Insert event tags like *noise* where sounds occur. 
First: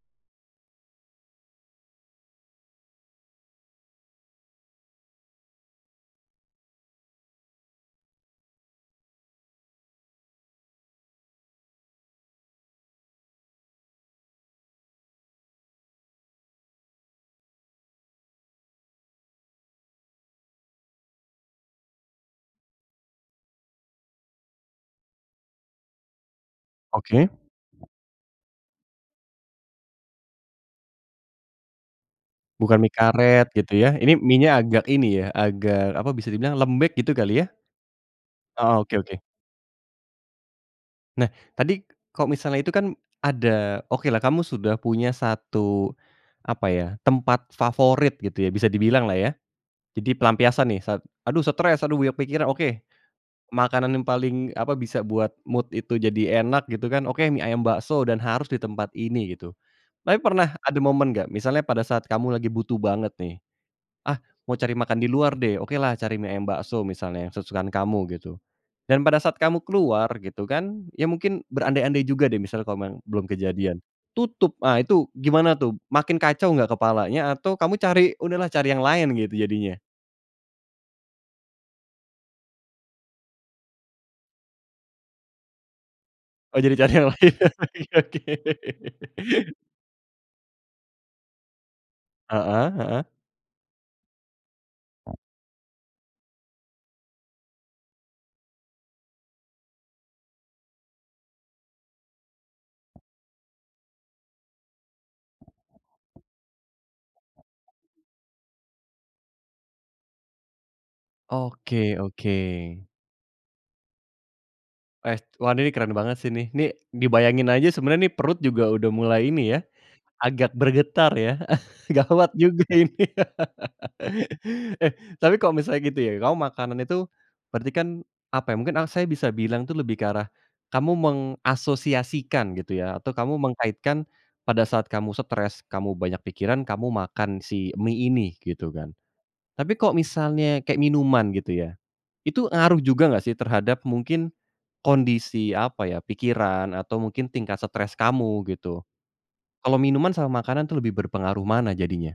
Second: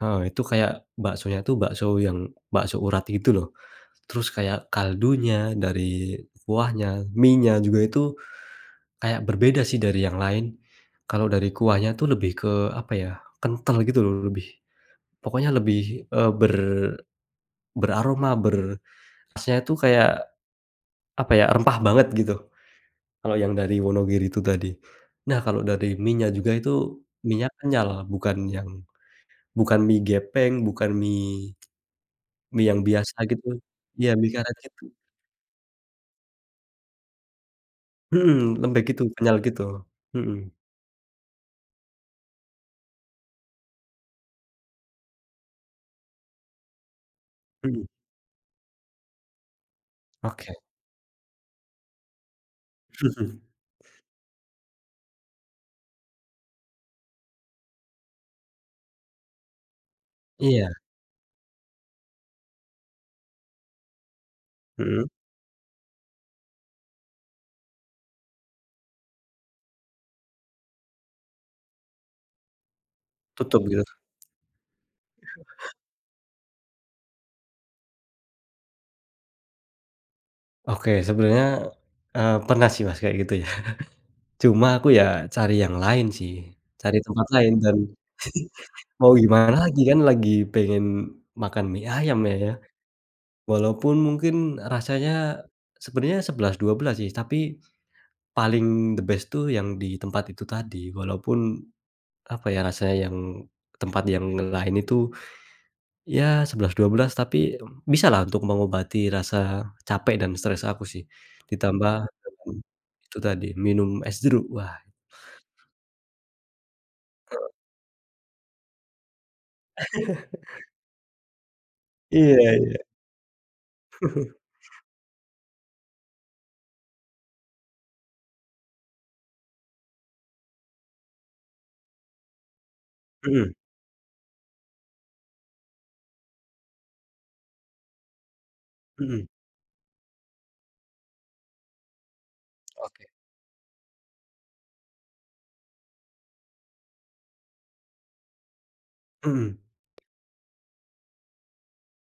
Nah, itu kayak baksonya itu bakso yang bakso urat gitu loh, terus kayak kaldunya dari kuahnya, mienya juga itu, kayak berbeda sih dari yang lain, kalau dari kuahnya itu lebih ke, apa ya, kentel gitu loh, lebih, pokoknya lebih, eee, ber beraroma ber khasnya itu kayak, apa ya, rempah banget gitu, kalau yang dari Wonogiri itu tadi. Nah, kalau dari mienya juga itu, Oke. mienya kenyal bukan yang, bukan mie gepeng, bukan mie, mie Bukan yang mie biasa gitu, karet, gitu ya? ya Ini mie karet, mienya agak gitu. ini ya agak apa, bisa dibilang lembek, gitu kali ya? Mhm, Oh, lembek oke gitu, oke. kenyal gitu. Mhm. Nah, tadi kalau misalnya itu kan ada, okelah kamu sudah punya 1, apa ya, tempat Hmm. favorit gitu ya, bisa dibilang lah, ya. Jadi Oke. pelampiasan nih saat, "Aduh stres, aduh banyak pikiran" oke. Makanan *chuckles* yang paling, apa, bisa buat mood itu jadi enak gitu kan, oke, mie ayam bakso dan harus di tempat ini, gitu. Tapi pernah Iya. ada momen nggak misalnya pada saat kamu lagi butuh banget nih, "Ah, mau cari makan Mhm. di luar deh", okelah cari mie ayam bakso misalnya yang kesukaan kamu, gitu. Dan pada saat kamu keluar, gitu kan, ya mungkin berandai-andai juga deh misalnya kalau memang belum kejadian, *unintelligible* tutup, ah, itu gimana tuh, makin kacau nggak kepalanya atau kamu cari, udahlah cari yang lain gitu, jadinya? Oke, sebenernya, eee, pernah sih, Mas, kayak gitu, ya. *chuckles* Cuma aku ya, cari yang lain sih, Oh, jadi cari cari yang tempat lain. lain Oh, dan iya, oke. *laughs* *chuckles* mau gimana lagi kan. Lagi pengen makan mie ayam, ya ya. Heeh heeh. Walaupun mungkin rasanya, sebenernya 11, 12 sih tapi, paling the best tuh, yang di tempat itu tadi, walaupun, apa ya, rasa yang tempat yang lain itu ya 11, 12 tapi bisa lah untuk mengobati rasa capek dan stres aku sih. Ditambah Oke oke. *unintelligible* itu tadi minum es jeruk, wah. Es wah ini nih keren banget sih, nih nih, dibayangin aja sebenernya nih perut juga udah mulai ini ya, agak *laughs* bergetar ya, gawat Iya juga iya. ini. *laughs* *chuckles* Eh, tapi kalau misalnya gitu ya, kamu makanan itu berarti kan, apa ya, mungkin saya bisa bilang tuh lebih ke arah, kamu mengasosiasikan, gitu ya, atau kamu Mhm. mengkaitkan, pada saat kamu stres, kamu banyak pikiran kamu makan si mie ini, gitu kan. Mhm. Tapi kok misalnya kayak minuman, gitu ya, itu ngaruh Oke. juga nggak sih terhadap mungkin, kondisi, apa ya, pikiran atau mungkin tingkat stres kamu, gitu, Mhm. kalau minuman sama makanan tuh lebih berpengaruh mana jadinya?